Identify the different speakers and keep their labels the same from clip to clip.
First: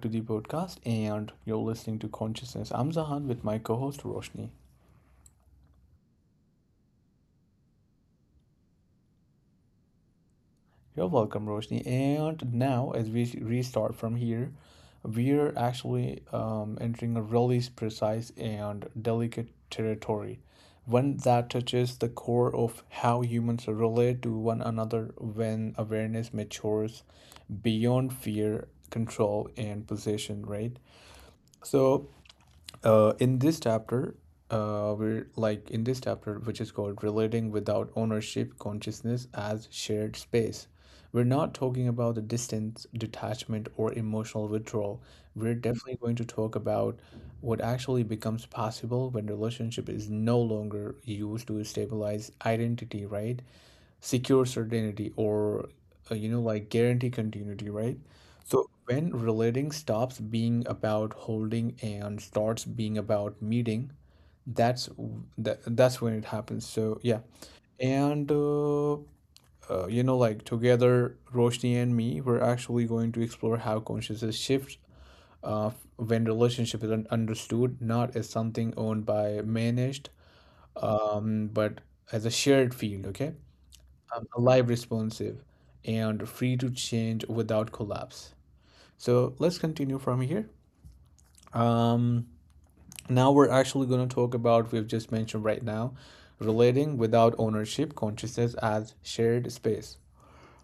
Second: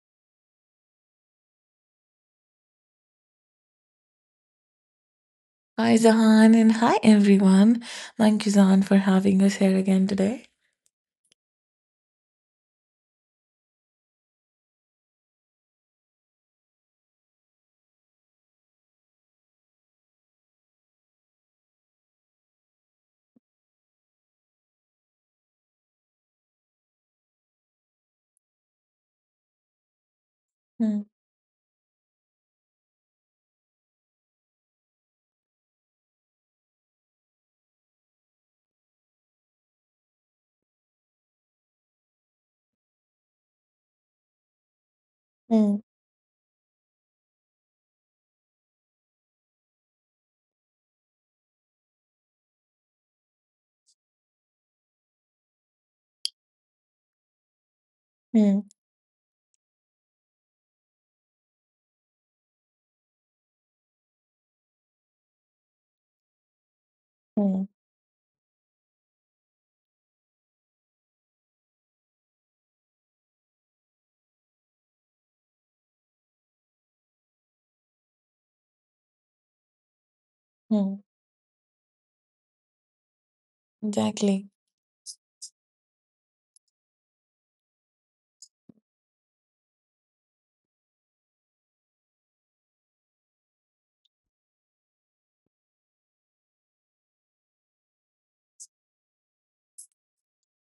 Speaker 1: to the podcast, and you're listening to Consciousness. I'm Zahan with my co host Roshni.
Speaker 2: Hi, Zahan, and hi, everyone. Thank you, Zahan, for having us here again today.
Speaker 1: You're welcome, Roshni. And now, as we restart from here, we're actually entering a really precise and delicate territory, one that touches the core of how humans relate to one another when awareness matures beyond fear, control, and possession, right?
Speaker 2: Hmm,
Speaker 1: So, in this chapter we're like in this chapter, which is called "Relating Without Ownership: Consciousness as Shared Space." We're not talking about the distance, detachment, or emotional withdrawal. We're
Speaker 2: hmm,
Speaker 1: definitely going to talk about what actually becomes possible when relationship is no longer used to stabilize identity, right, secure certainty, or like guarantee continuity, right?
Speaker 2: hmm,
Speaker 1: So when relating stops being about holding and starts being about meeting, that's when it happens, so yeah.
Speaker 2: hmm,
Speaker 1: And like, together, Roshni and me, we're actually going to explore how consciousness shifts uh, when relationship is understood not as something owned by managed,
Speaker 2: hmm.
Speaker 1: but as a shared field, okay,
Speaker 2: Exactly.
Speaker 1: live, responsive, and free to change without collapse. So let's continue from here. um Now we're actually going to talk about, we've just mentioned right now, relating without ownership, consciousness as shared space.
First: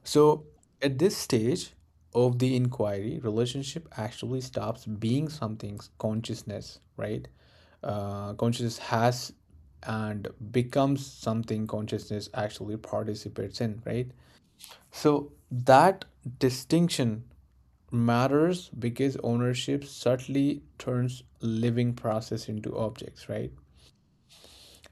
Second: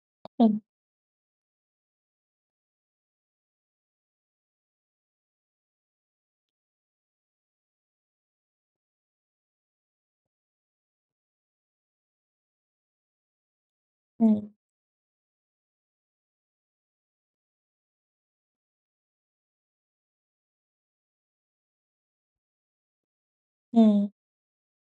Speaker 1: So,
Speaker 2: Hmm,
Speaker 1: at this stage of the inquiry, relationship actually stops being something's consciousness, right, consciousness has, and becomes something consciousness actually participates in, right?
Speaker 2: hmm,
Speaker 1: So that distinction matters because ownership subtly turns living process into objects, right?
Speaker 2: hmm,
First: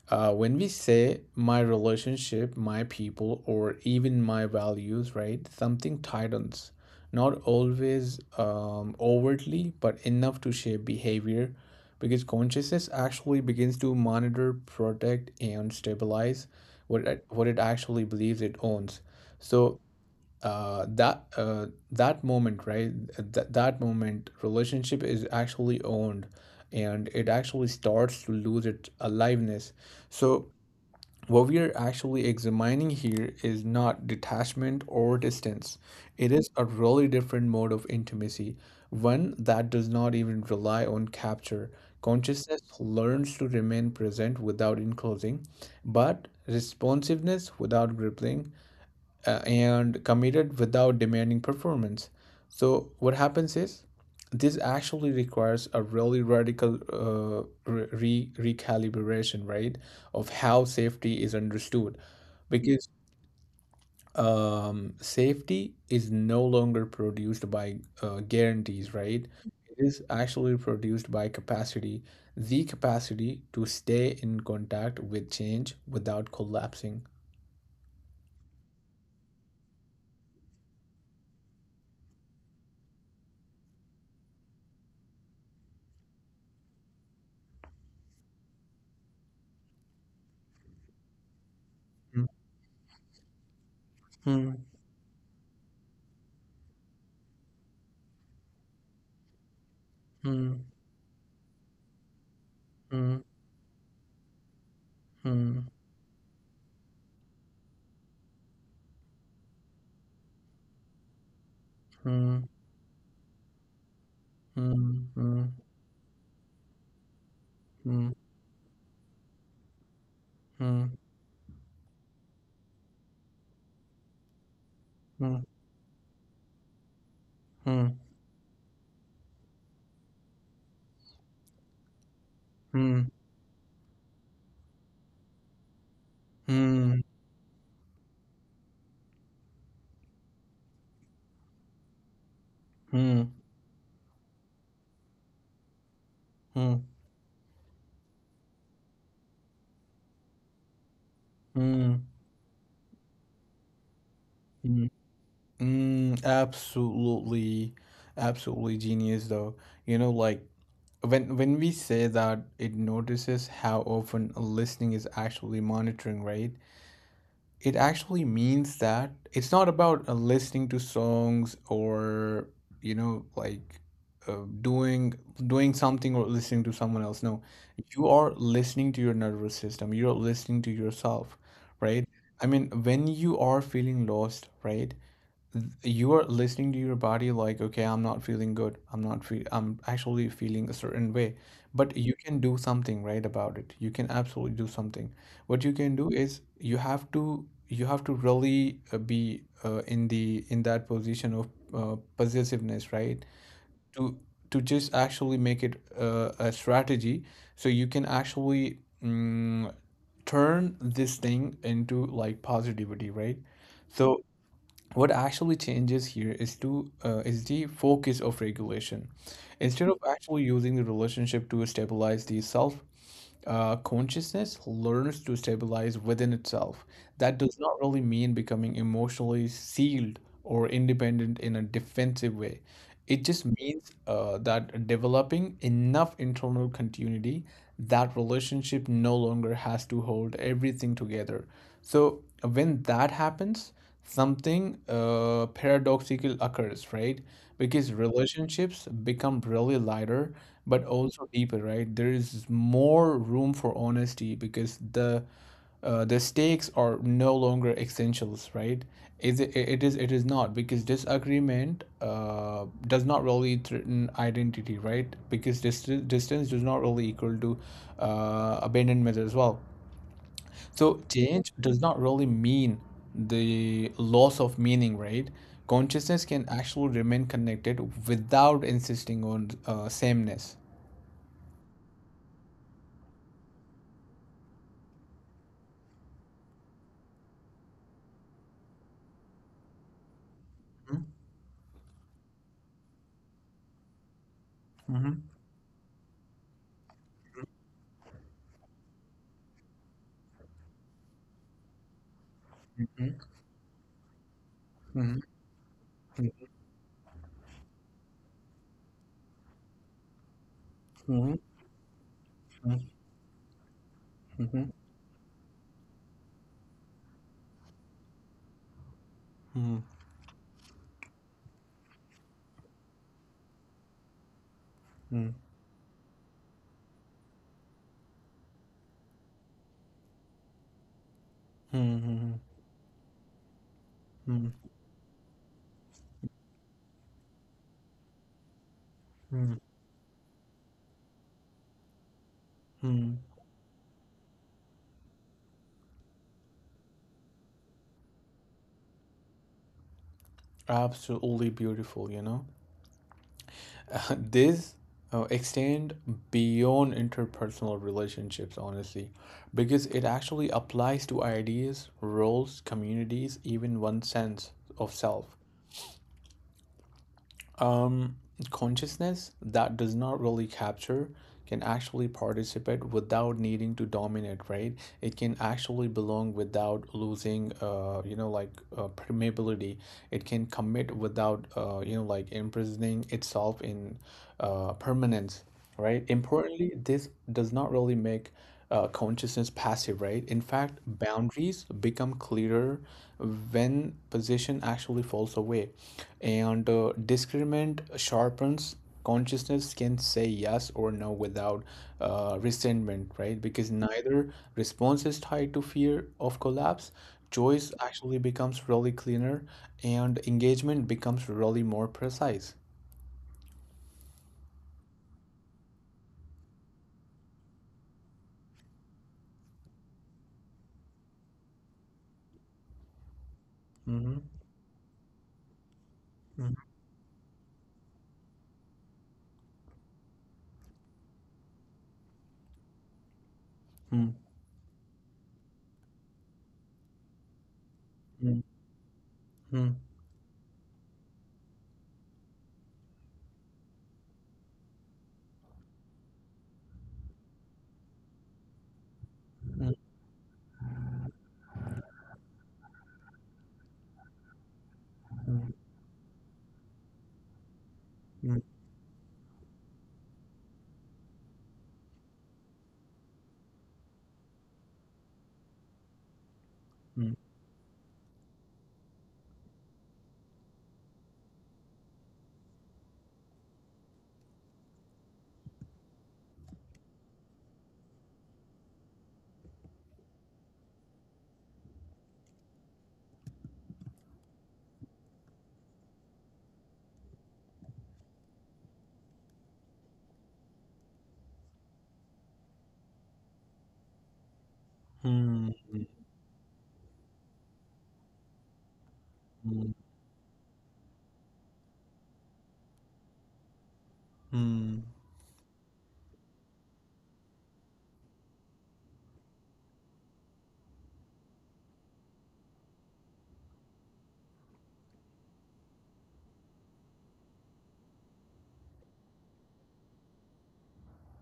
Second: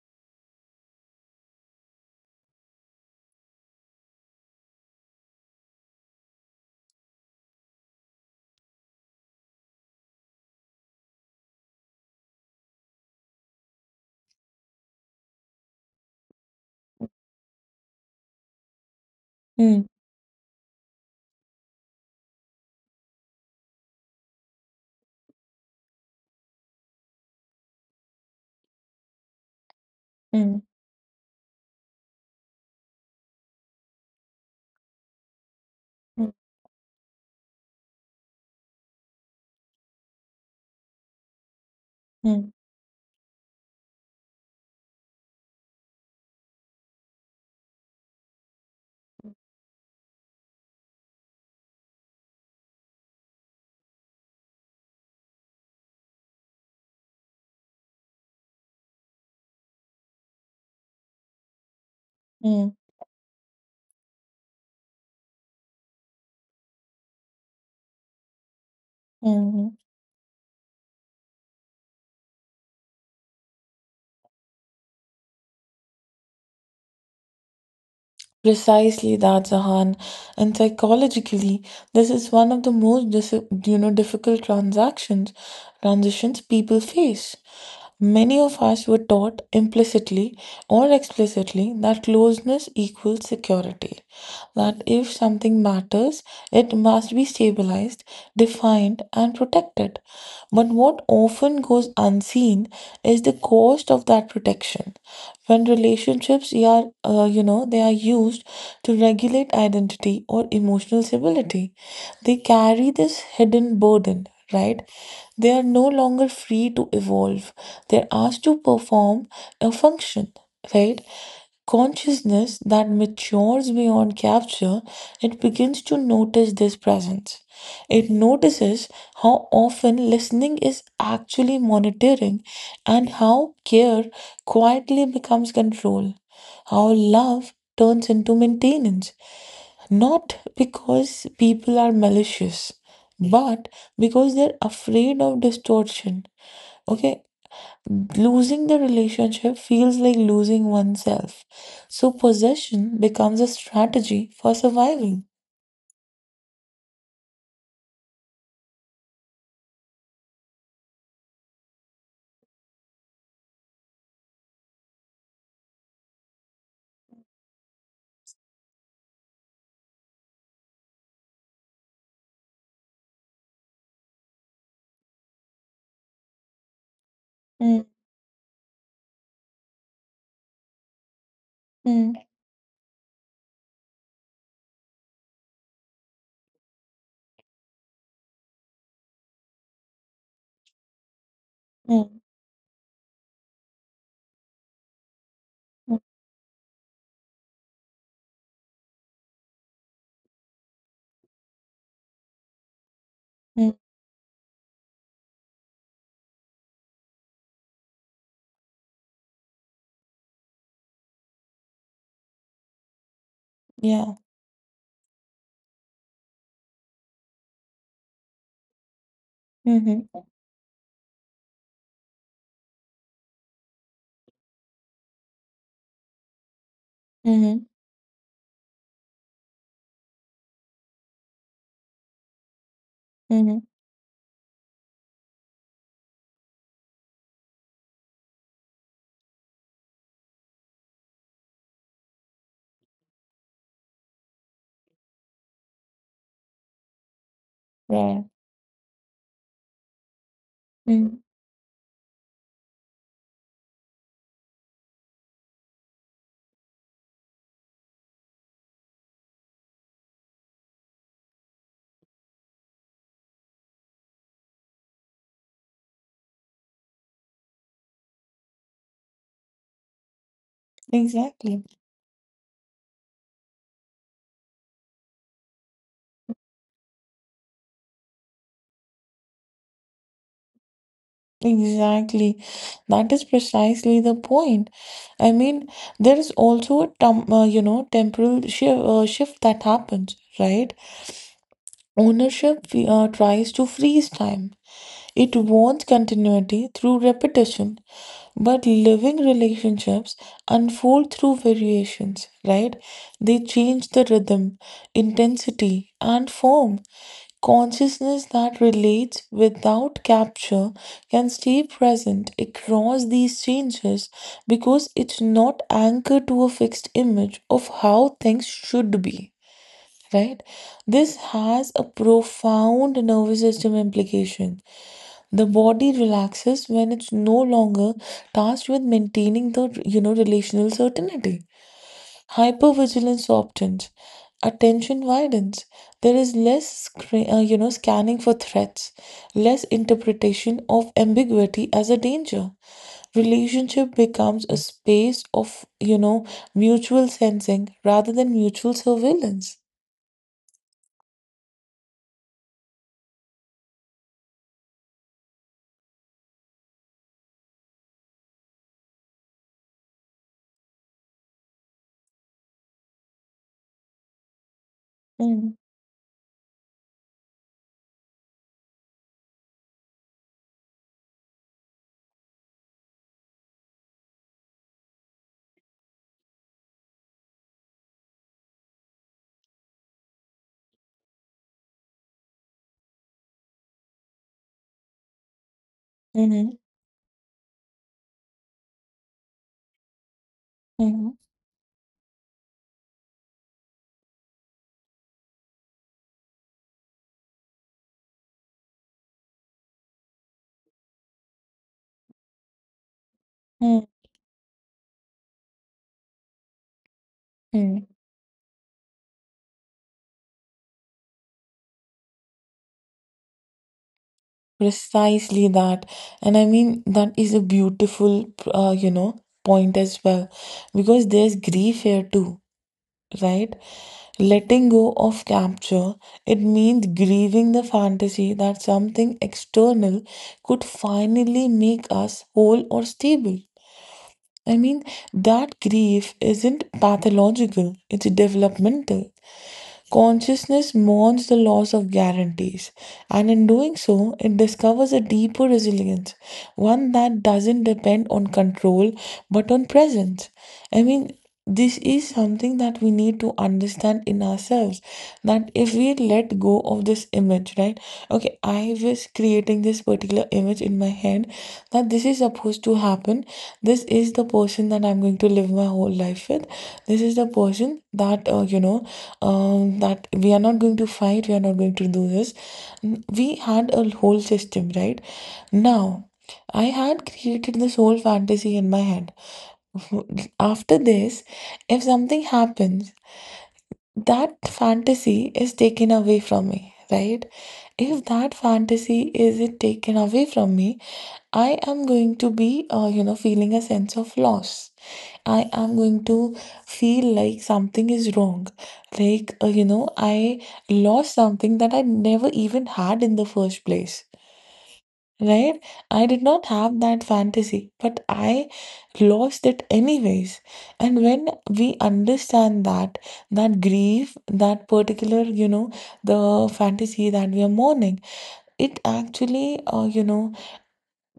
Speaker 1: When we say my relationship, my people, or even my values, right, something tightens, not always overtly, but enough to shape behavior, because consciousness actually begins to monitor, protect, and stabilize what it actually believes it owns. So
Speaker 2: hmm,
Speaker 1: that moment, right, that moment relationship is actually owned, and it actually starts to lose its aliveness. So
Speaker 2: hmm,
Speaker 1: what we are actually examining here is not detachment or distance. It is a really different mode of intimacy, one that does not even rely on capture.
Speaker 2: hmm,
Speaker 1: Consciousness learns to remain present without enclosing, but responsiveness without gripping, and committed without demanding performance. So what happens is this actually requires a really radical recalibration, right, of how safety is understood,
Speaker 2: hmm,
Speaker 1: because safety is no longer produced by guarantees, right?
Speaker 2: hmm, hmm.
Speaker 1: It is actually produced by capacity, the capacity to stay in contact with change without collapsing.
Speaker 2: Precisely that, Zahan. And psychologically, this is one of the most difficult transactions transitions people face. Many of us were taught implicitly or explicitly that
Speaker 1: Mm.
Speaker 2: closeness equals security,
Speaker 1: Hmm.
Speaker 2: that if something matters, it must be stabilized, defined, and protected.
Speaker 1: Hmm.
Speaker 2: But what often goes unseen
Speaker 1: Hmm.
Speaker 2: is the cost of that protection.
Speaker 1: Hmm.
Speaker 2: When relationships are, they are used to regulate identity or emotional stability, they
Speaker 1: Hmm,
Speaker 2: carry this hidden burden, right?
Speaker 1: hmm, hmm,
Speaker 2: They are no longer free to evolve.
Speaker 1: hmm,
Speaker 2: They're asked to perform a function,
Speaker 1: hmm,
Speaker 2: right? Consciousness that matures beyond capture,
Speaker 1: hmm,
Speaker 2: it begins to notice this presence.
Speaker 1: hmm,
Speaker 2: It notices how often listening is actually monitoring,
Speaker 1: hmm, hmm,
Speaker 2: and how care quietly becomes control, how love turns into maintenance, not because people are malicious,
Speaker 1: hmm,
Speaker 2: but because they're afraid of distortion.
Speaker 1: hmm,
Speaker 2: Okay? Losing the relationship feels like losing oneself.
Speaker 1: hmm,
Speaker 2: So possession becomes a strategy for
Speaker 1: hmm,
Speaker 2: survival.
Speaker 1: hmm. Absolutely, absolutely genius though. You know, like, when we say that it notices how often listening is actually monitoring, right? It actually means that it's not about listening to songs or like, uh, doing doing something or listening to someone else, no.
Speaker 2: Mm,
Speaker 1: You are listening to your nervous system, you're listening to yourself, right?
Speaker 2: mm,
Speaker 1: I mean, when you are feeling lost, right, you are listening to your body, like, okay, I'm not feeling good, I'm not feel I'm actually feeling a certain way, but you
Speaker 2: mm,
Speaker 1: can do something right about it, you can absolutely do something. What you can
Speaker 2: mm,
Speaker 1: do is, you have to really be in the in that position of possessiveness, right,
Speaker 2: mm.
Speaker 1: to to just actually make it a strategy, so you can actually mm, turn this thing into like positivity, right?
Speaker 2: Yeah.
Speaker 1: So what actually changes here is the focus of regulation. Instead of
Speaker 2: Mm-hmm.
Speaker 1: actually using the relationship to stabilize the self, consciousness learns to stabilize within itself. That does
Speaker 2: Mm-hmm.
Speaker 1: not really mean becoming emotionally sealed or independent in a defensive way, it just
Speaker 2: Mm-hmm.
Speaker 1: means that developing enough internal continuity that relationship no longer has to hold everything together. So when that happens, something paradoxical occurs, right? Because
Speaker 2: Right.
Speaker 1: relationships become really lighter, but
Speaker 2: Mm,
Speaker 1: also deeper, right? There is more room for honesty because the stakes are no longer essentials, right? Is it, it is not, because disagreement does not really threaten identity, right? Because distance does not really equal to abandonment as well. So change
Speaker 2: exactly.
Speaker 1: does not really mean the loss of meaning, right? Consciousness can actually remain connected without insisting on sameness.
Speaker 2: Exactly. That is precisely the point. I mean, there is also a tem temporal shift that happens, right?
Speaker 1: Mm-hmm.
Speaker 2: Ownership tries to freeze time.
Speaker 1: Mm-hmm.
Speaker 2: It wants continuity through repetition, but living relationships unfold through variations, right? They change the rhythm,
Speaker 1: Mm-hmm.
Speaker 2: intensity, and form. Consciousness that relates without capture can
Speaker 1: Mm-hmm.
Speaker 2: stay present across these changes
Speaker 1: Mm-hmm.
Speaker 2: because it's not anchored to a fixed image of how things should be.
Speaker 1: Mm-hmm.
Speaker 2: Right? This has a profound nervous system implication. The body relaxes when it's no longer tasked with maintaining the relational certainty. Hypervigilance softens,
Speaker 1: Mm-hmm.
Speaker 2: attention widens. There is less, scanning for threats, less interpretation of ambiguity as a danger.
Speaker 1: Mm-hmm.
Speaker 2: Relationship becomes a space of, mutual sensing rather than mutual surveillance.
Speaker 1: Absolutely beautiful. This extend beyond interpersonal relationships, honestly, because it actually applies to ideas, roles, communities, even one sense of self.
Speaker 2: Mm-hmm.
Speaker 1: Um, consciousness that does not really capture can actually participate without needing to dominate, right? It can actually belong without losing, like, permeability. It can commit without, like imprisoning itself in permanence, right? Importantly, this does not really make consciousness passive, right? In fact,
Speaker 2: Mm-hmm.
Speaker 1: boundaries become clearer when position actually falls away, and discernment sharpens. Consciousness can say yes or no without resentment, right? Because neither response is tied to fear of collapse. Choice
Speaker 2: hmm
Speaker 1: actually becomes really cleaner, and engagement becomes really more precise.
Speaker 2: Precisely that. And I mean, that is a beautiful, point as well, because there's grief here too, right?
Speaker 1: Mm-hmm.
Speaker 2: Letting go of capture, it means grieving the fantasy that something external could finally make us whole or stable. I mean, that grief isn't pathological, it's
Speaker 1: Mm-hmm.
Speaker 2: developmental. Consciousness mourns the loss of guarantees, and in doing so, it discovers a deeper resilience, one that doesn't depend on control but on
Speaker 1: Mm,
Speaker 2: presence. I mean, this is something that we need to understand in ourselves,
Speaker 1: mm,
Speaker 2: that if we let go of this image, right?
Speaker 1: mm,
Speaker 2: Okay, I was creating this particular image in my head, that this is supposed to happen. This is the person that I'm going to live my whole life with. This is the person that, that we are not going to fight, we are not going to do this. We had a whole system, right? Now, I had created this whole fantasy in my head. After this, if something happens, that fantasy is taken away from me, right? If that fantasy is it taken away from me, I am going to be feeling a sense of loss. I
Speaker 1: mm, mm,
Speaker 2: am
Speaker 1: mm,
Speaker 2: going to feel like something is wrong, like I lost something that I never even had in the first place.
Speaker 1: mm,
Speaker 2: Right? I did not have that fantasy, but I lost it anyways. And when we understand that, that grief, that particular, the fantasy that we are mourning, it actually,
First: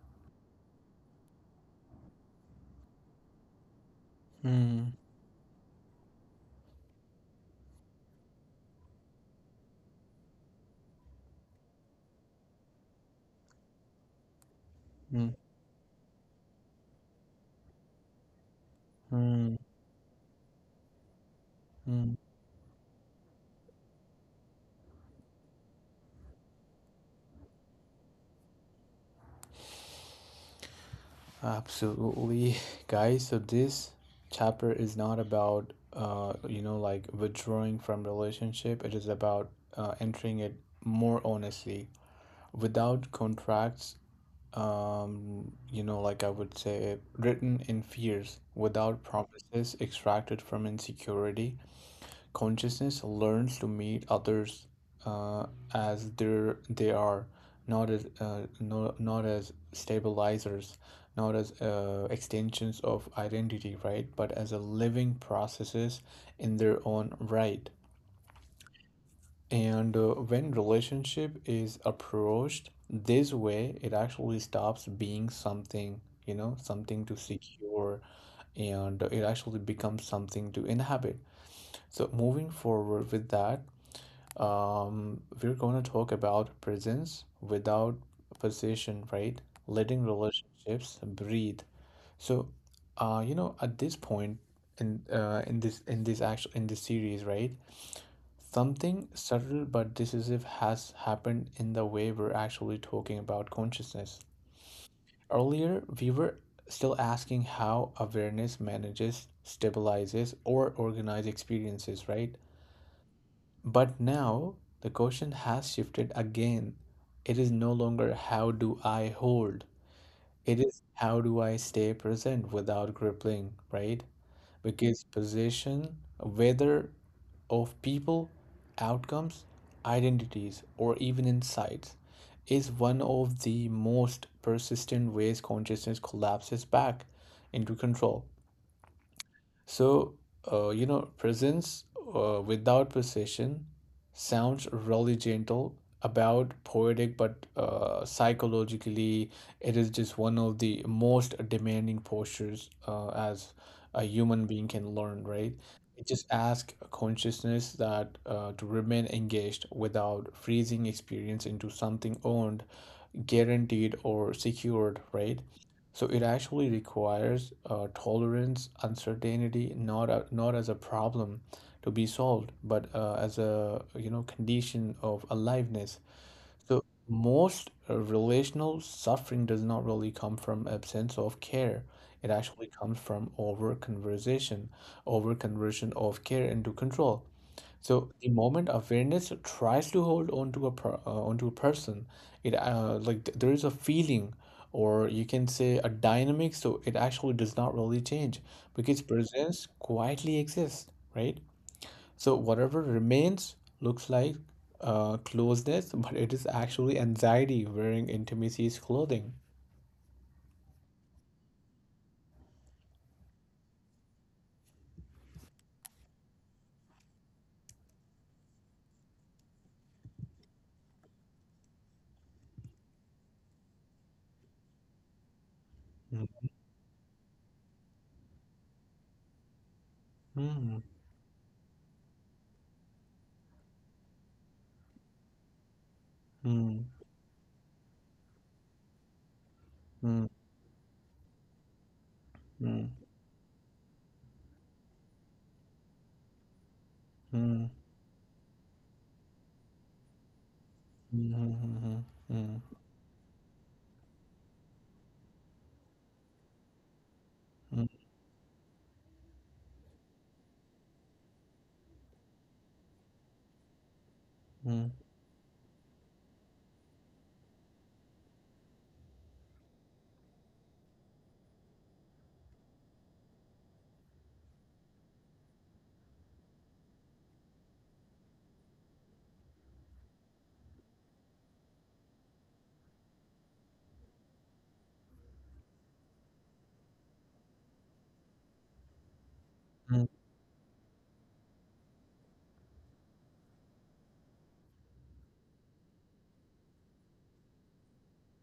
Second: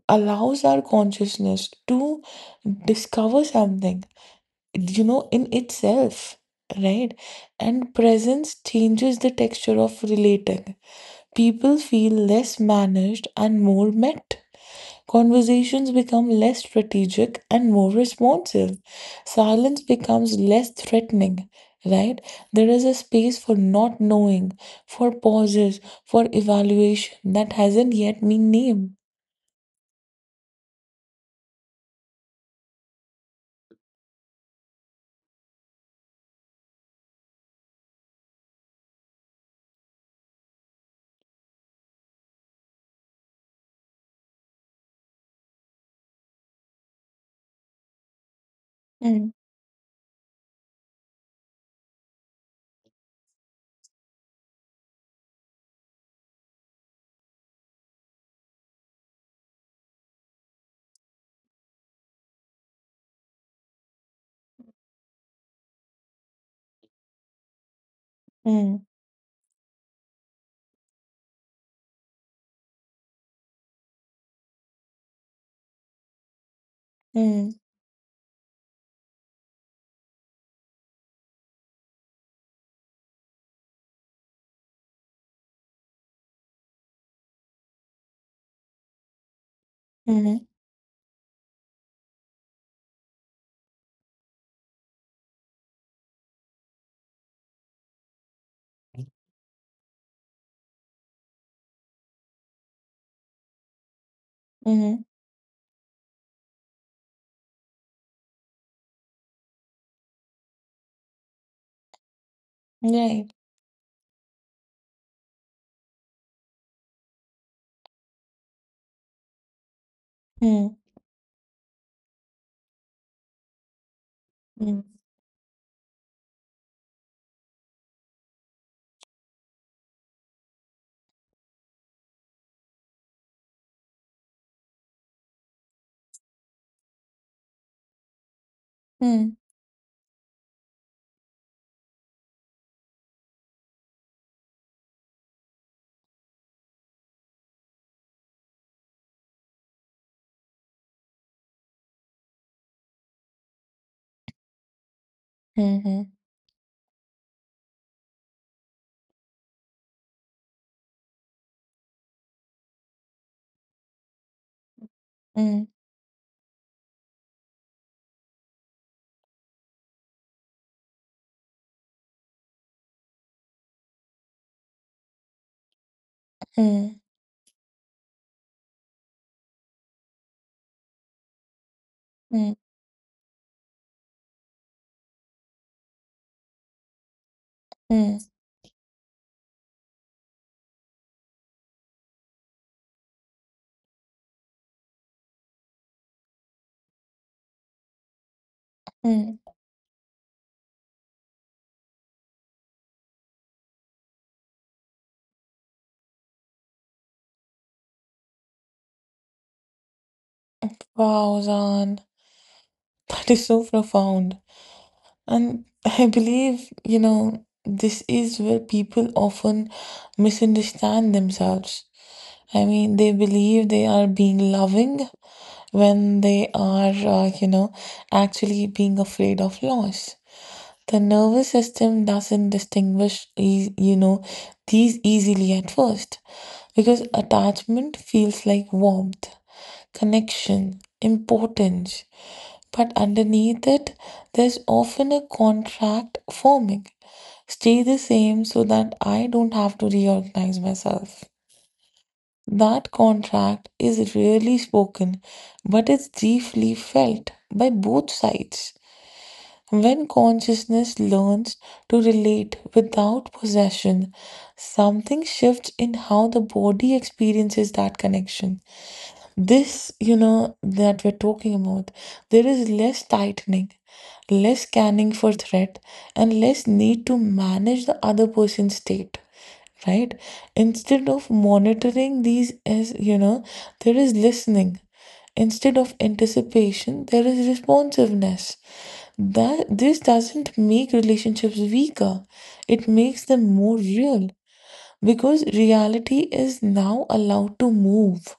Speaker 2: allows our consciousness to discover something,
Speaker 1: mm,
Speaker 2: in itself, right? And presence changes the texture of relating. People feel less managed and more met.
Speaker 1: mm,
Speaker 2: Conversations become less strategic and more responsive.
Speaker 1: mm,
Speaker 2: Silence becomes less threatening,
Speaker 1: mm.
Speaker 2: right? There is a space for not knowing, for pauses, for evaluation that hasn't yet been named.
Speaker 1: Absolutely, guys. So this chapter is not about like withdrawing from relationship. It is about entering it more honestly, without contracts. Like, I would say, written in fears, without
Speaker 2: Ừm,
Speaker 1: promises extracted from insecurity. Consciousness learns to meet others uh, as they are, not as no, not as stabilizers, not as extensions of identity, right? But as a living processes in their own right.
Speaker 2: ừm,
Speaker 1: And when relationship is approached this way, it actually stops being something, something to
Speaker 2: ừm,
Speaker 1: secure, and it actually becomes something to inhabit. So moving forward with that, we're going to talk about presence without possession, right? Letting
Speaker 2: ừm,
Speaker 1: relationships breathe. So, at this point in this actual in this series, right? Something subtle but decisive has happened in the way we're actually talking about consciousness.
Speaker 2: ừm,
Speaker 1: Earlier, we were still asking how awareness manages, stabilizes, or organizes experiences, right?
Speaker 2: right.
Speaker 1: But now the question has shifted again. It is no longer, how do I hold? It
Speaker 2: Ừm,
Speaker 1: is, how do I stay present without crippling, right?
Speaker 2: ừm,
Speaker 1: Because possession, whether of people, outcomes, identities, or even insights, is one of the most persistent ways consciousness collapses back into control.
Speaker 2: ừm,
Speaker 1: So, presence without possession sounds really gentle, about poetic, but psychologically, it is just one of the most demanding postures as a human being can learn, right?
Speaker 2: mhm,
Speaker 1: It
Speaker 2: hm,
Speaker 1: just asks consciousness that to remain engaged without freezing experience into something owned, guaranteed, or secured, right? So it actually requires tolerance, uncertainty, not as a problem to be solved, but as a condition of aliveness. So
Speaker 2: hm,
Speaker 1: most relational suffering does not really come from absence of care. It
Speaker 2: hm,
Speaker 1: actually comes from over conversation, over conversion of care into control. So
Speaker 2: hm,
Speaker 1: the moment awareness tries to hold onto onto a person, there is a feeling, or you can say a dynamic. So it actually does not really change because
Speaker 2: hm.
Speaker 1: presence quietly exists, right? So whatever remains looks like closeness, but it is actually anxiety wearing intimacy's clothing.
Speaker 2: Wow, Zan. That is so profound. And I believe, this is where people often misunderstand themselves. I mean, they believe they are being loving when
Speaker 1: Mm.
Speaker 2: they are, uh, you know, actually being afraid of loss.
Speaker 1: Mm,
Speaker 2: The nervous system doesn't distinguish, these easily at first,
Speaker 1: mm,
Speaker 2: because attachment feels like warmth,
Speaker 1: mm,
Speaker 2: connection, importance.
Speaker 1: mm,
Speaker 2: But underneath it, there's often a contract forming.
Speaker 1: mm, mm,
Speaker 2: Stay the same so that I don't have to reorganize myself.
Speaker 1: mm,
Speaker 2: That contract is rarely spoken, but it's deeply felt by
Speaker 1: mm, mm, mm, mm,
Speaker 2: both sides. When consciousness learns to relate without possession,
Speaker 1: mm,
Speaker 2: something shifts in how the body experiences that connection, this that we're talking about. There is less tightening, less scanning for threat, and less need to manage the other person's state, right? Instead of monitoring these as there is listening. Instead of anticipation there is responsiveness, that this
Speaker 1: mm,
Speaker 2: doesn't make relationships weaker, it makes them more real, because reality is now allowed to move.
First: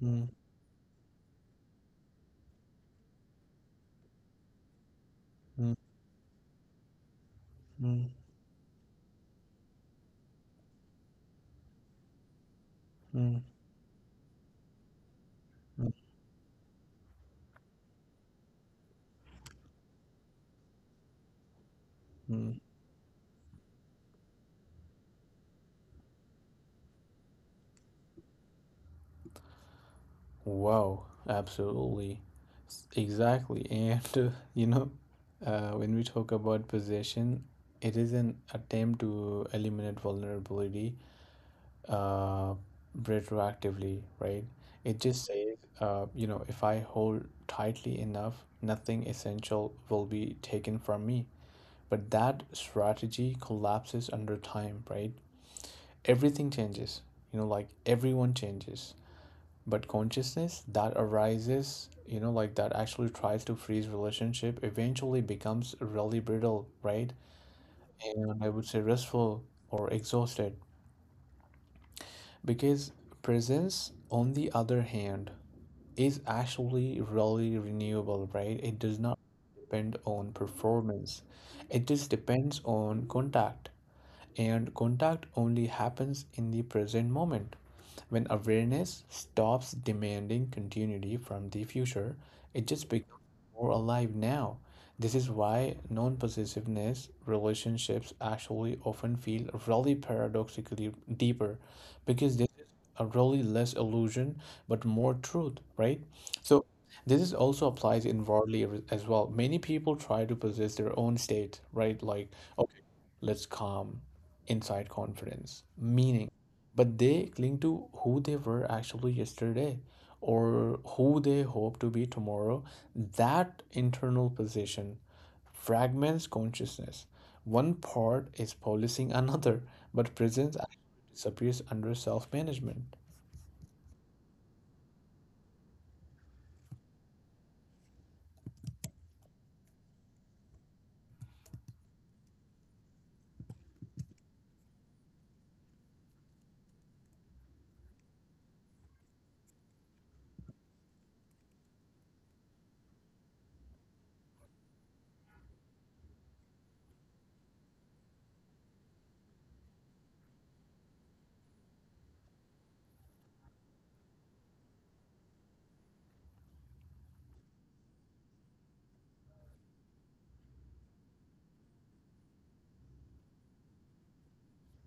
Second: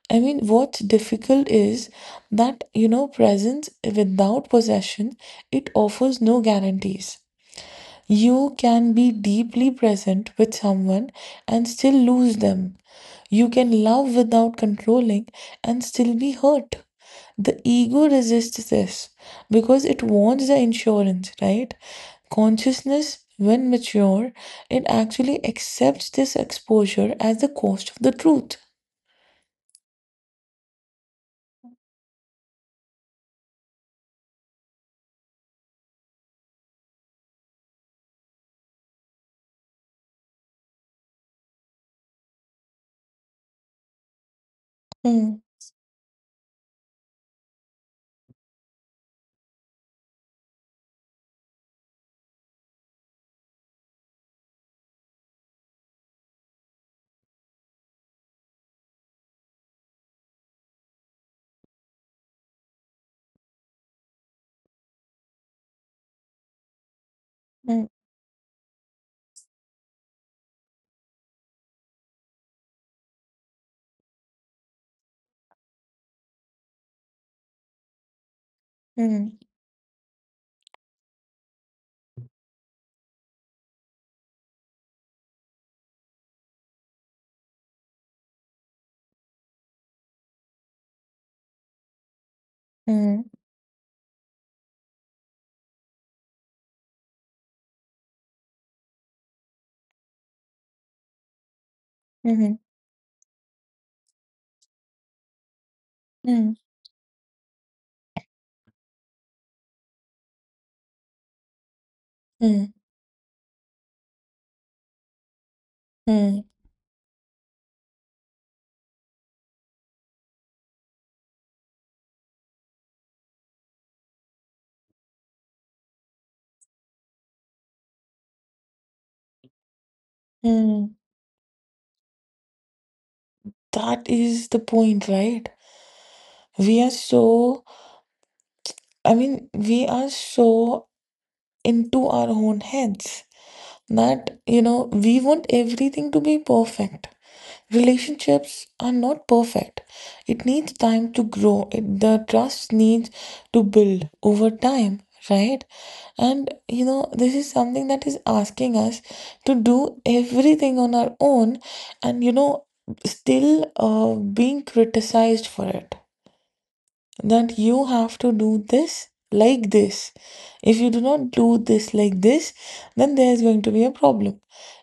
Speaker 1: mm,
Speaker 2: I
Speaker 1: mm,
Speaker 2: mean, what's difficult is that, presence without possession, it
Speaker 1: mm,
Speaker 2: offers no guarantees.
Speaker 1: mm,
Speaker 2: You can be deeply present with someone and still lose them.
Speaker 1: Mm,
Speaker 2: You can love without controlling and
Speaker 1: mm,
Speaker 2: still be hurt. The ego resists this because it wants the insurance, right?
Speaker 1: mm.
Speaker 2: Consciousness, when mature, it actually accepts this exposure as the cost of the truth.
Speaker 1: Wow, absolutely. Exactly. And, when we talk about possession, it is an attempt to eliminate vulnerability uh, retroactively, right? It just
Speaker 2: Hmm,
Speaker 1: says, if I hold tightly enough, nothing essential will be taken from me. But that strategy collapses under time, right? Everything changes, you know, like everyone changes, but consciousness that arises, like that actually tries to freeze relationship, eventually becomes really brittle, right,
Speaker 2: hmm,
Speaker 1: and I would say restful or exhausted, because presence, on the other hand, is actually really renewable, right? It does not
Speaker 2: hmm.
Speaker 1: depend on performance, it just depends on contact, and contact only happens in the present moment. When awareness stops demanding continuity from the future, it just becomes
Speaker 2: Mm,
Speaker 1: more alive now. This is why non possessiveness relationships actually often feel really paradoxically deeper, because this
Speaker 2: mhm,
Speaker 1: is a really less illusion but more truth, right?
Speaker 2: mm,
Speaker 1: So, this is also applies inwardly as well. Many people try to possess their own state, right? Like,
Speaker 2: mm,
Speaker 1: okay, let's calm, inside confidence, meaning.
Speaker 2: mm,
Speaker 1: But they cling to who they were actually yesterday or who they hope to be tomorrow. That internal position fragments consciousness. One part is policing another, but presence
Speaker 2: mm.
Speaker 1: actually disappears under self management.
Speaker 2: That is the point, right? We are so, I mean, we are so into our own heads, that we want everything to be perfect. Relationships are not perfect, it needs time to grow it, the trust needs to build over time, right? And this is something that is asking us to do everything on our own, and still being criticized for it, that you have to do this like this. If you do not do this like this, then there is going to be a problem.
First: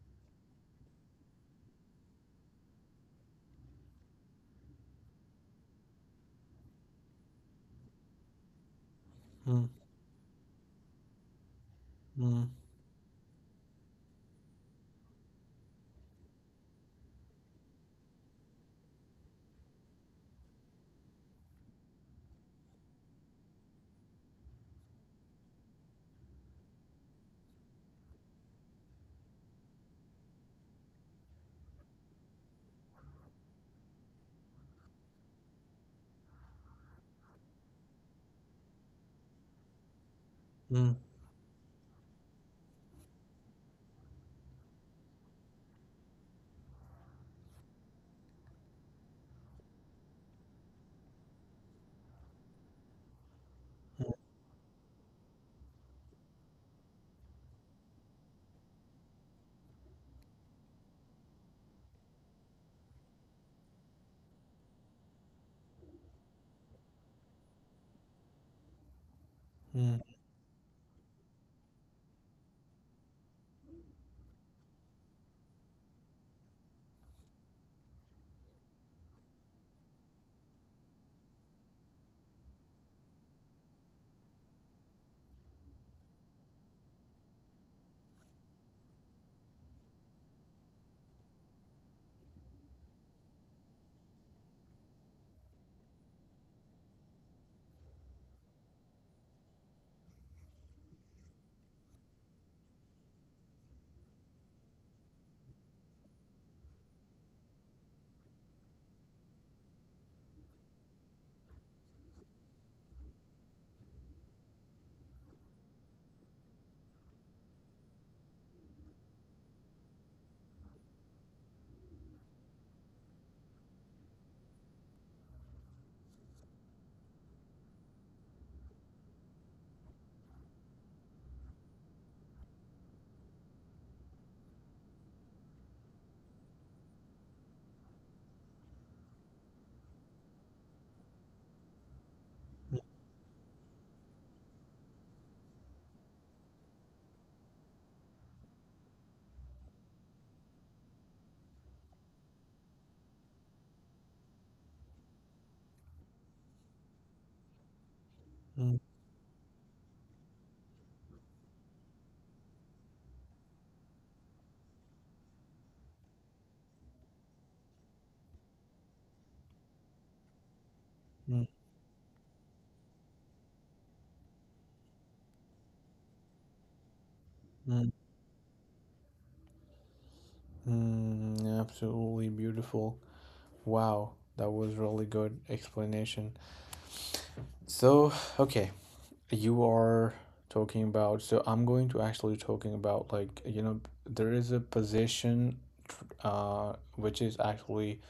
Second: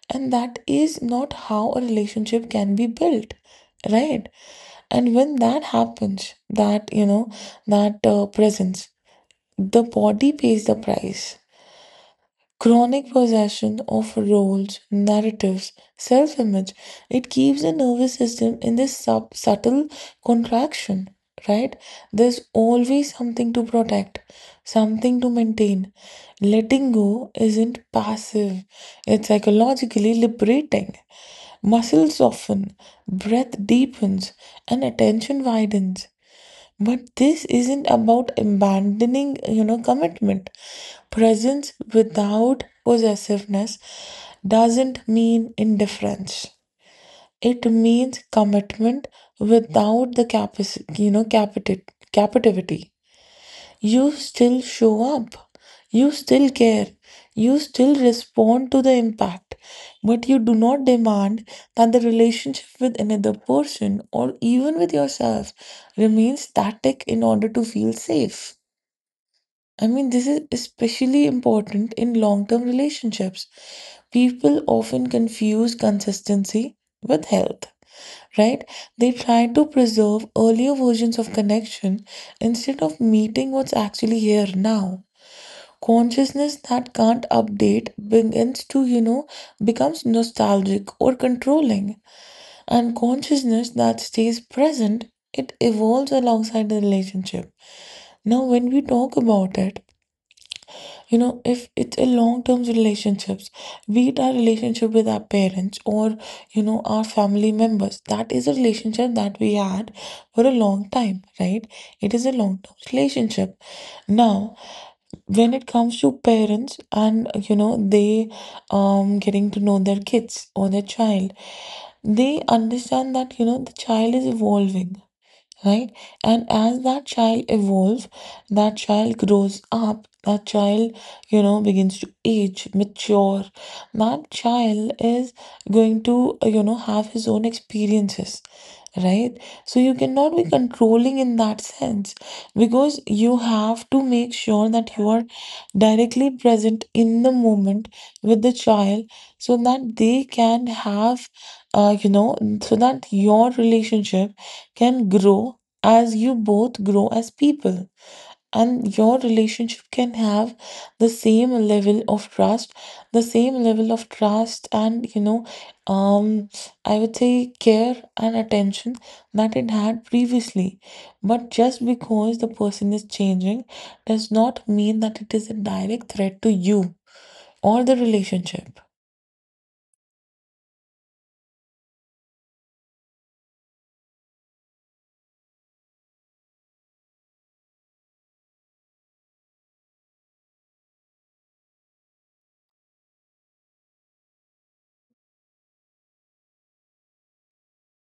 Speaker 2: And that is not how a relationship can be built, right? And when that happens, that, that presence,
Speaker 1: Mm,
Speaker 2: the body pays the price.
Speaker 1: mm,
Speaker 2: Chronic possession of roles, narratives, self image, it keeps the nervous system in this subtle contraction, right? There's always something to protect, something to maintain. Letting go isn't passive, it's psychologically liberating. Muscles soften, breath deepens, and attention widens. But this isn't about abandoning, commitment.
Speaker 1: mm,
Speaker 2: Presence without possessiveness doesn't mean indifference. It means commitment without the captivity. You still show up, you still care, you still respond to the impact, but you do not demand that the relationship with another person or even with yourself remain static in order to feel safe. I
Speaker 1: mm,
Speaker 2: mean, this is especially important in long term relationships. People often confuse consistency with health, right? They try to preserve earlier versions of connection instead of meeting what's actually here now. Consciousness that can't update begins to, becomes nostalgic or controlling. And consciousness that stays present, it evolves alongside the relationship. Now, when we talk about it, if it's a long term relationships, be it our relationship with our parents or our family members, that is a relationship that we had for a long time, right? It is a long term relationship now. When it comes to parents and they getting to know their kids or their child, they understand that the child is evolving, right? And as that child evolves, that child grows up, that child, begins to age, mature. That child is going to, have his own experiences, right? So you cannot be controlling in that sense, because you have to make sure that you are directly present in the moment with the child, so that they can have uh, you know so that your relationship can grow as you both grow as people,
Speaker 1: mm, mm,
Speaker 2: and your relationship can have the same level of trust, the same level of trust and um I would say care and attention that it had previously.
Speaker 1: mm,
Speaker 2: But just because the person is changing does not mean that it is a direct threat to you or
Speaker 1: mm,
Speaker 2: the relationship.
Speaker 1: mm. Absolutely beautiful. Wow, that was really good explanation. So, okay, you are talking about, so I'm going to actually talking about, like, there is a position tr- uh which is actually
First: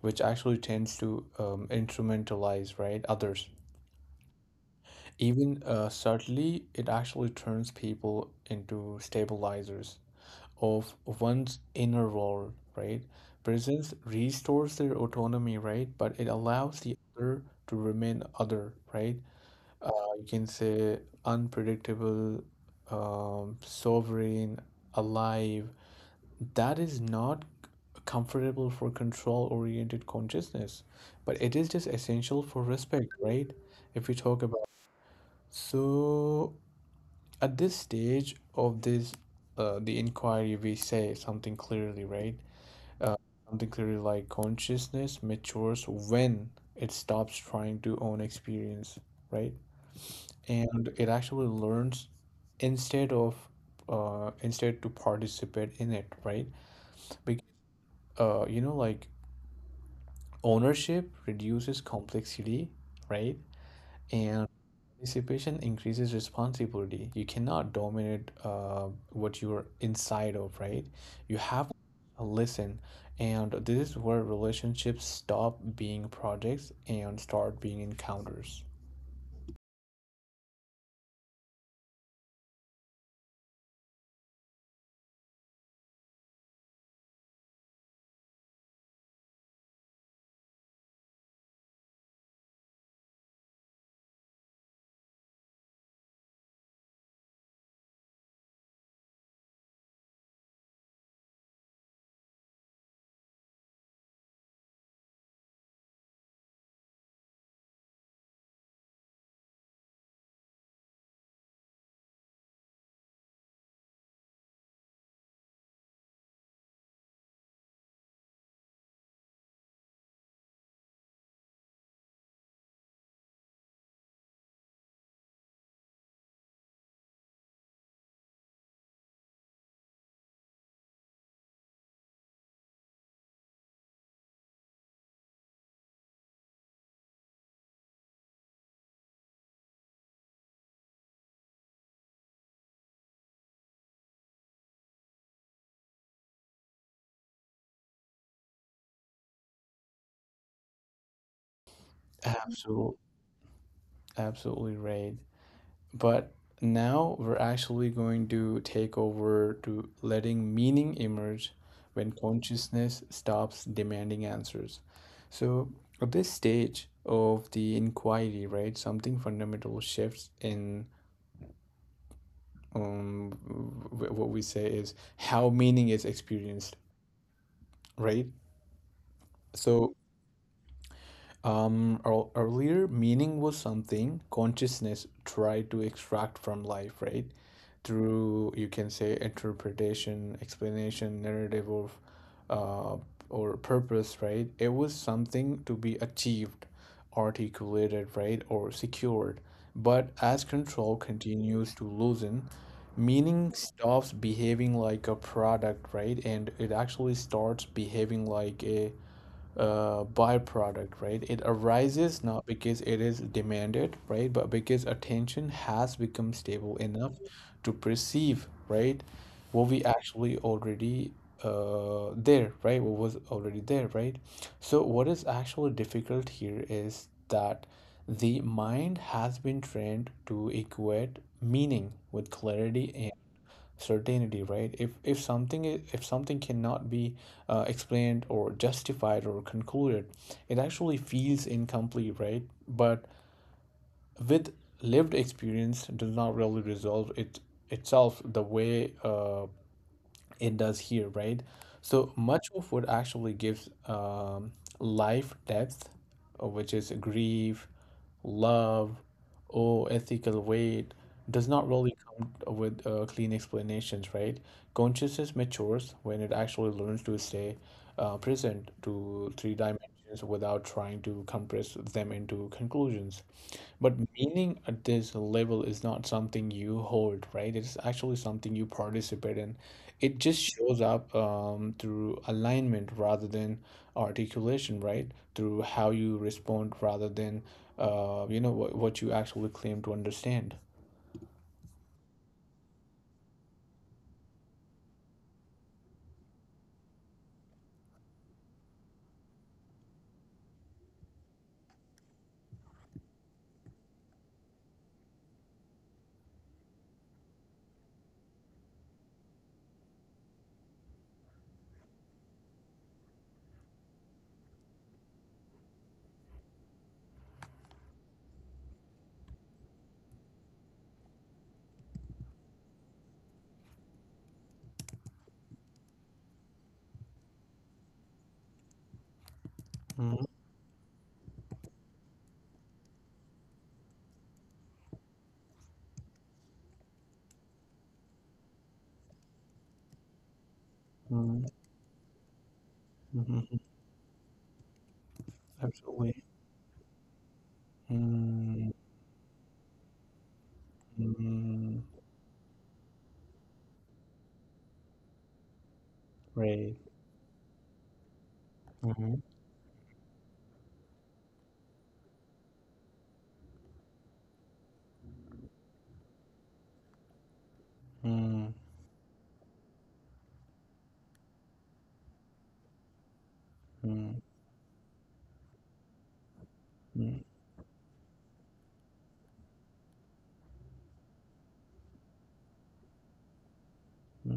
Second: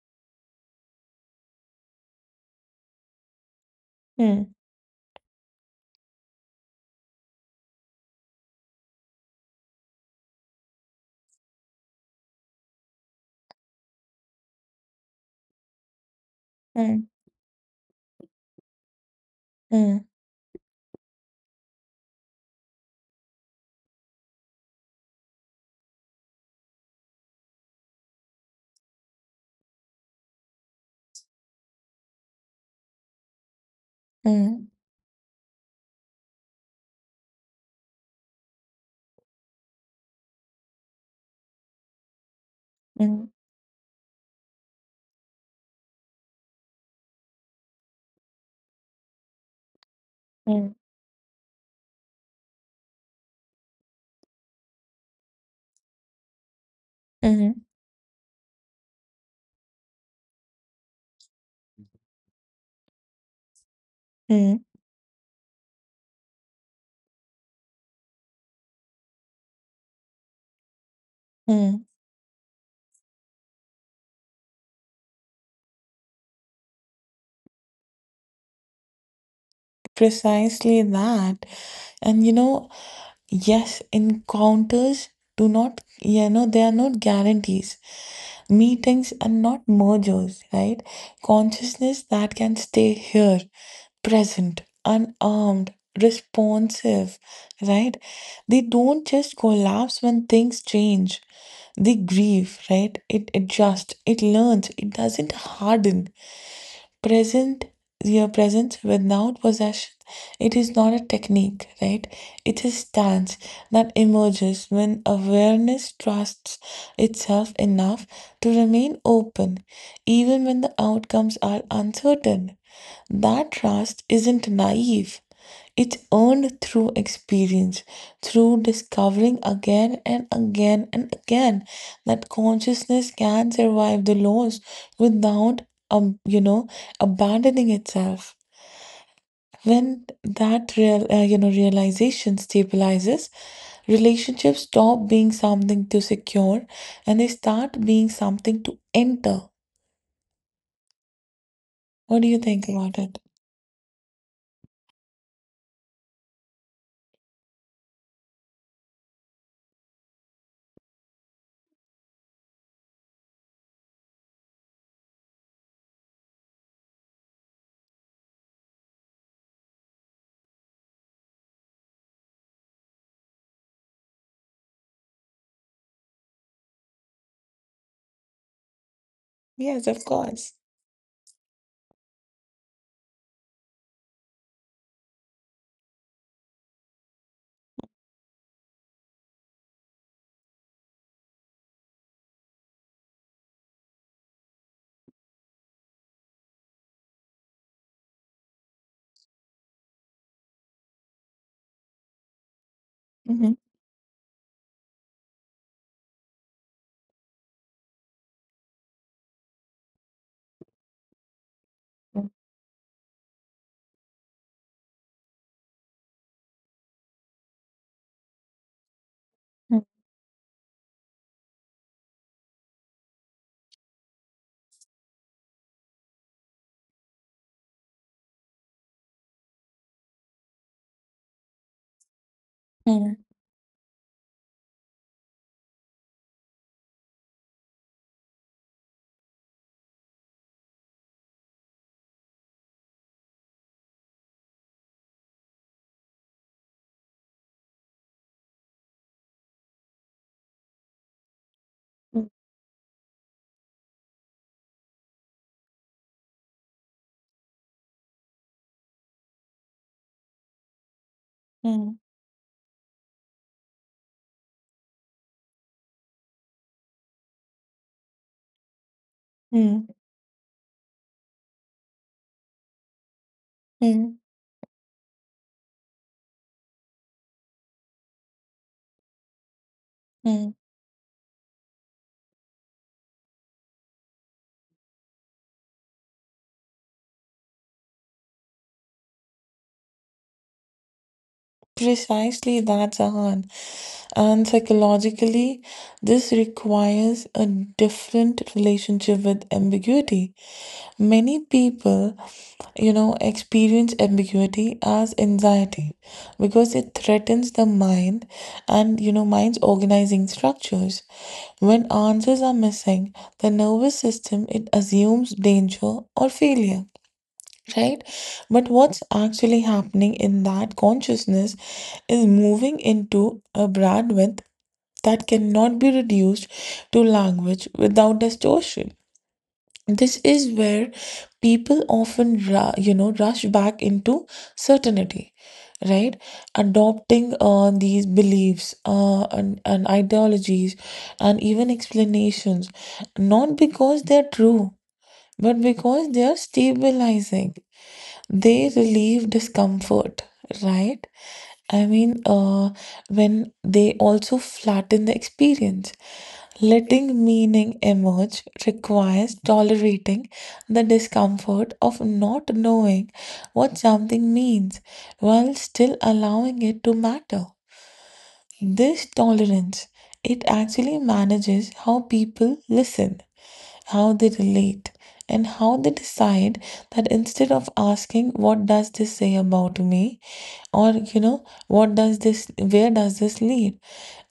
Speaker 1: which actually tends to instrumentalize, right, others.
Speaker 2: Hmm,
Speaker 1: Even subtly, it actually turns people into stabilizers of one's inner world, right? Presence restores their autonomy, right? But it allows the
Speaker 2: hmm,
Speaker 1: other to remain other, right?
Speaker 2: hmm,
Speaker 1: We can say unpredictable, sovereign, alive. That is not comfortable for control-oriented consciousness, but it is just essential for respect, right? If we talk about.
Speaker 2: hmm,
Speaker 1: So at this stage of this, the inquiry, we say something clearly, right?
Speaker 2: hmm,
Speaker 1: Something clearly, like consciousness matures when it stops trying to own experience, right?
Speaker 2: hmm,
Speaker 1: And it actually learns instead of instead to participate in it, right? Because
Speaker 2: hmm,
Speaker 1: like ownership reduces complexity, right, and
Speaker 2: hmm,
Speaker 1: participation increases responsibility. You cannot dominate what you're inside of, right, you have
Speaker 2: hmm.
Speaker 1: to listen, and this is where relationships stop being projects and start being encounters.
Speaker 2: Precisely that. And yes, encounters do not, they are not guarantees. Meetings are not mergers, right? Consciousness that can stay here, present, unarmed, responsive, right? They don't just collapse when things change. They grieve, right? It adjusts, it learns, it doesn't harden. Present Your presence without possession, it is not a technique, right? It is stance that emerges when awareness trusts itself enough to remain open even when the outcomes are uncertain. That trust isn't naive, it's earned through experience, through discovering again and again that consciousness can survive the loss without, um, you know, abandoning itself. When that realization stabilizes, relationships stop being something to secure and they start being something to enter. What do you think
Speaker 1: absolutely
Speaker 2: about it?
Speaker 1: absolutely right. But now we're actually going to take over to letting meaning emerge when consciousness stops demanding answers. So, at this stage of the inquiry, right, something fundamental shifts in um, what we say is how meaning is experienced, right?
Speaker 2: Yes,
Speaker 1: So,
Speaker 2: of course.
Speaker 1: Earlier, meaning was something consciousness tried to extract from life, right?
Speaker 2: Mhm.
Speaker 1: Through, you can say, interpretation, explanation, narrative, uh, or purpose, right? It was something to be achieved, articulated, right, or secured. But as control continues to loosen, meaning stops behaving like a product, right? And it actually starts behaving like a byproduct, right? It arises
Speaker 2: Mm,
Speaker 1: not because it is demanded, right? But because attention has become stable enough to perceive, right? What we actually already there, right? What was already there, right? So, what is actually difficult here is that the mind has been trained to equate meaning with clarity and certainty, right? If something, cannot be explained or justified or concluded, it actually feels incomplete, right? But with lived experience does not really resolve it itself the way it does here, right? So much of what actually gives life depth, which is grief, love, or ethical weight, does not
Speaker 2: mm,
Speaker 1: really
Speaker 2: mm,
Speaker 1: come with clean explanations, right? Consciousness matures when it actually learns to stay present to three dimensions without trying to compress them into conclusions. But
Speaker 2: mm,
Speaker 1: meaning at this level is not something you hold, right? It is actually something you participate in. It just
Speaker 2: mm.
Speaker 1: shows up through alignment rather than articulation, right? Through how you respond rather than, what you actually claim to understand.
Speaker 2: Precisely that, Zahan. And psychologically, this requires a different relationship with ambiguity. Many people, experience ambiguity as anxiety, because it threatens the mind and, mind's organizing structures. When answers are missing, the nervous system it assumes danger or failure, right? But what's actually happening in that consciousness is moving into a bandwidth that cannot be reduced to language without distortion. This
Speaker 1: Mm-hmm.
Speaker 2: is where people often, rush back into certainty, right? Adopting these beliefs and ideologies and even explanations,
Speaker 1: Mm-hmm.
Speaker 2: not because they're true, but because
Speaker 1: Absolutely.
Speaker 2: they are stabilizing,
Speaker 1: Mm-hmm.
Speaker 2: they relieve discomfort, right? I mean, when they also flatten the experience.
Speaker 1: Right.
Speaker 2: Letting meaning emerge
Speaker 1: Mm-hmm.
Speaker 2: requires tolerating the discomfort of not knowing what something means while still allowing it to matter. This tolerance, it actually manages how people listen, how they relate, and how they decide, that
Speaker 1: Mm-hmm.
Speaker 2: instead of asking, "What does this say about me?" or, Where does this lead?"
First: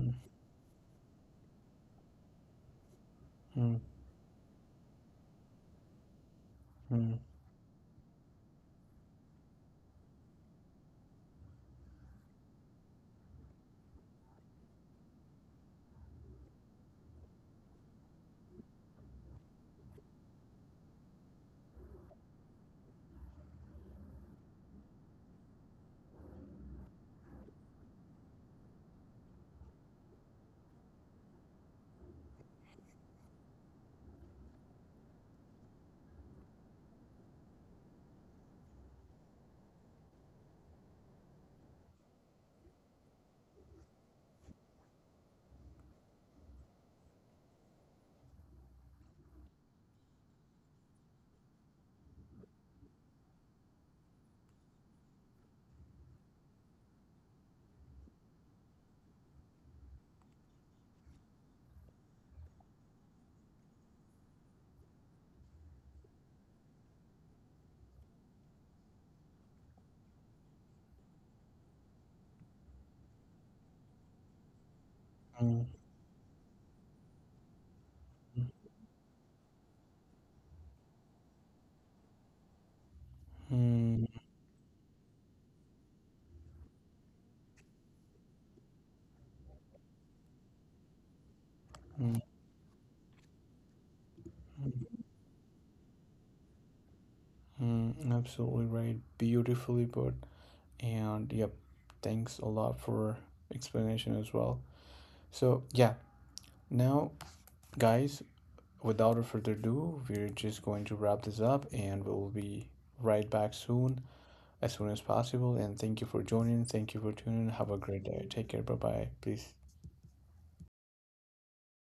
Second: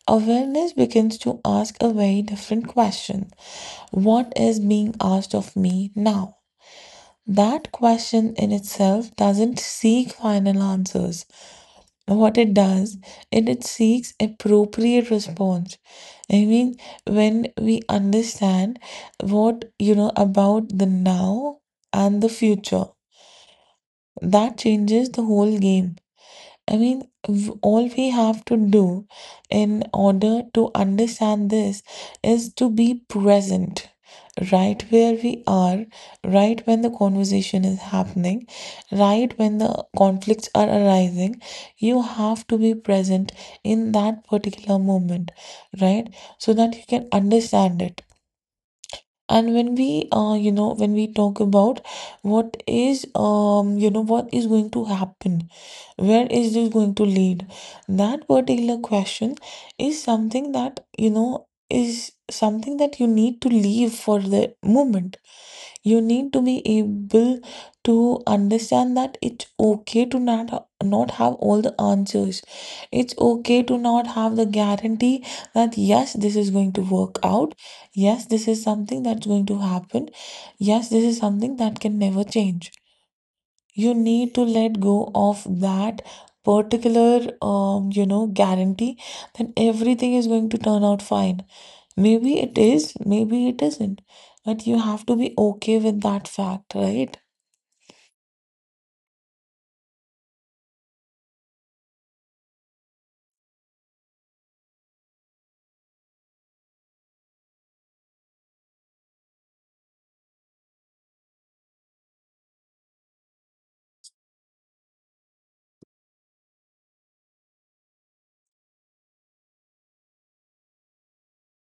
Speaker 2: Awareness begins to ask a very different question:
Speaker 1: Mm,
Speaker 2: "What is being asked of me now?"
Speaker 1: mm,
Speaker 2: That question in itself doesn't seek final answers, what it does is it seeks appropriate response. I mean, when we understand what about the now and the future, that changes the whole game. I mean, all we have to do in order to understand this is to be present right where we are, right when the conversation is happening, right when the conflicts are arising. You have to be present in that particular moment, right? So that you can understand it. And when we when we talk about what is what is going to happen, where is this going to lead, that particular question is something that is something that you need to leave for the moment. You need to be able to understand that it's okay to not have all the answers, it's okay to not have the guarantee
Speaker 1: mm,
Speaker 2: that yes this is going to work out, yes
Speaker 1: mm,
Speaker 2: this is something that's going to happen, yes this is something that can never change. You
Speaker 1: mm,
Speaker 2: need to let go of that particular guarantee that everything is going to turn out fine.
Speaker 1: mm,
Speaker 2: Maybe it is, maybe it isn't, but you
Speaker 1: mm,
Speaker 2: have to be okay with that fact, right?
Speaker 1: mm. Absolutely right. Beautifully put. And yep, thanks a lot for explanation as well. So yeah, now guys, without a further ado, we're just going to wrap this up and we'll be right back soon as possible. And thank you for joining. Thank you for tuning. Have a great day. Take care. Bye bye. Please.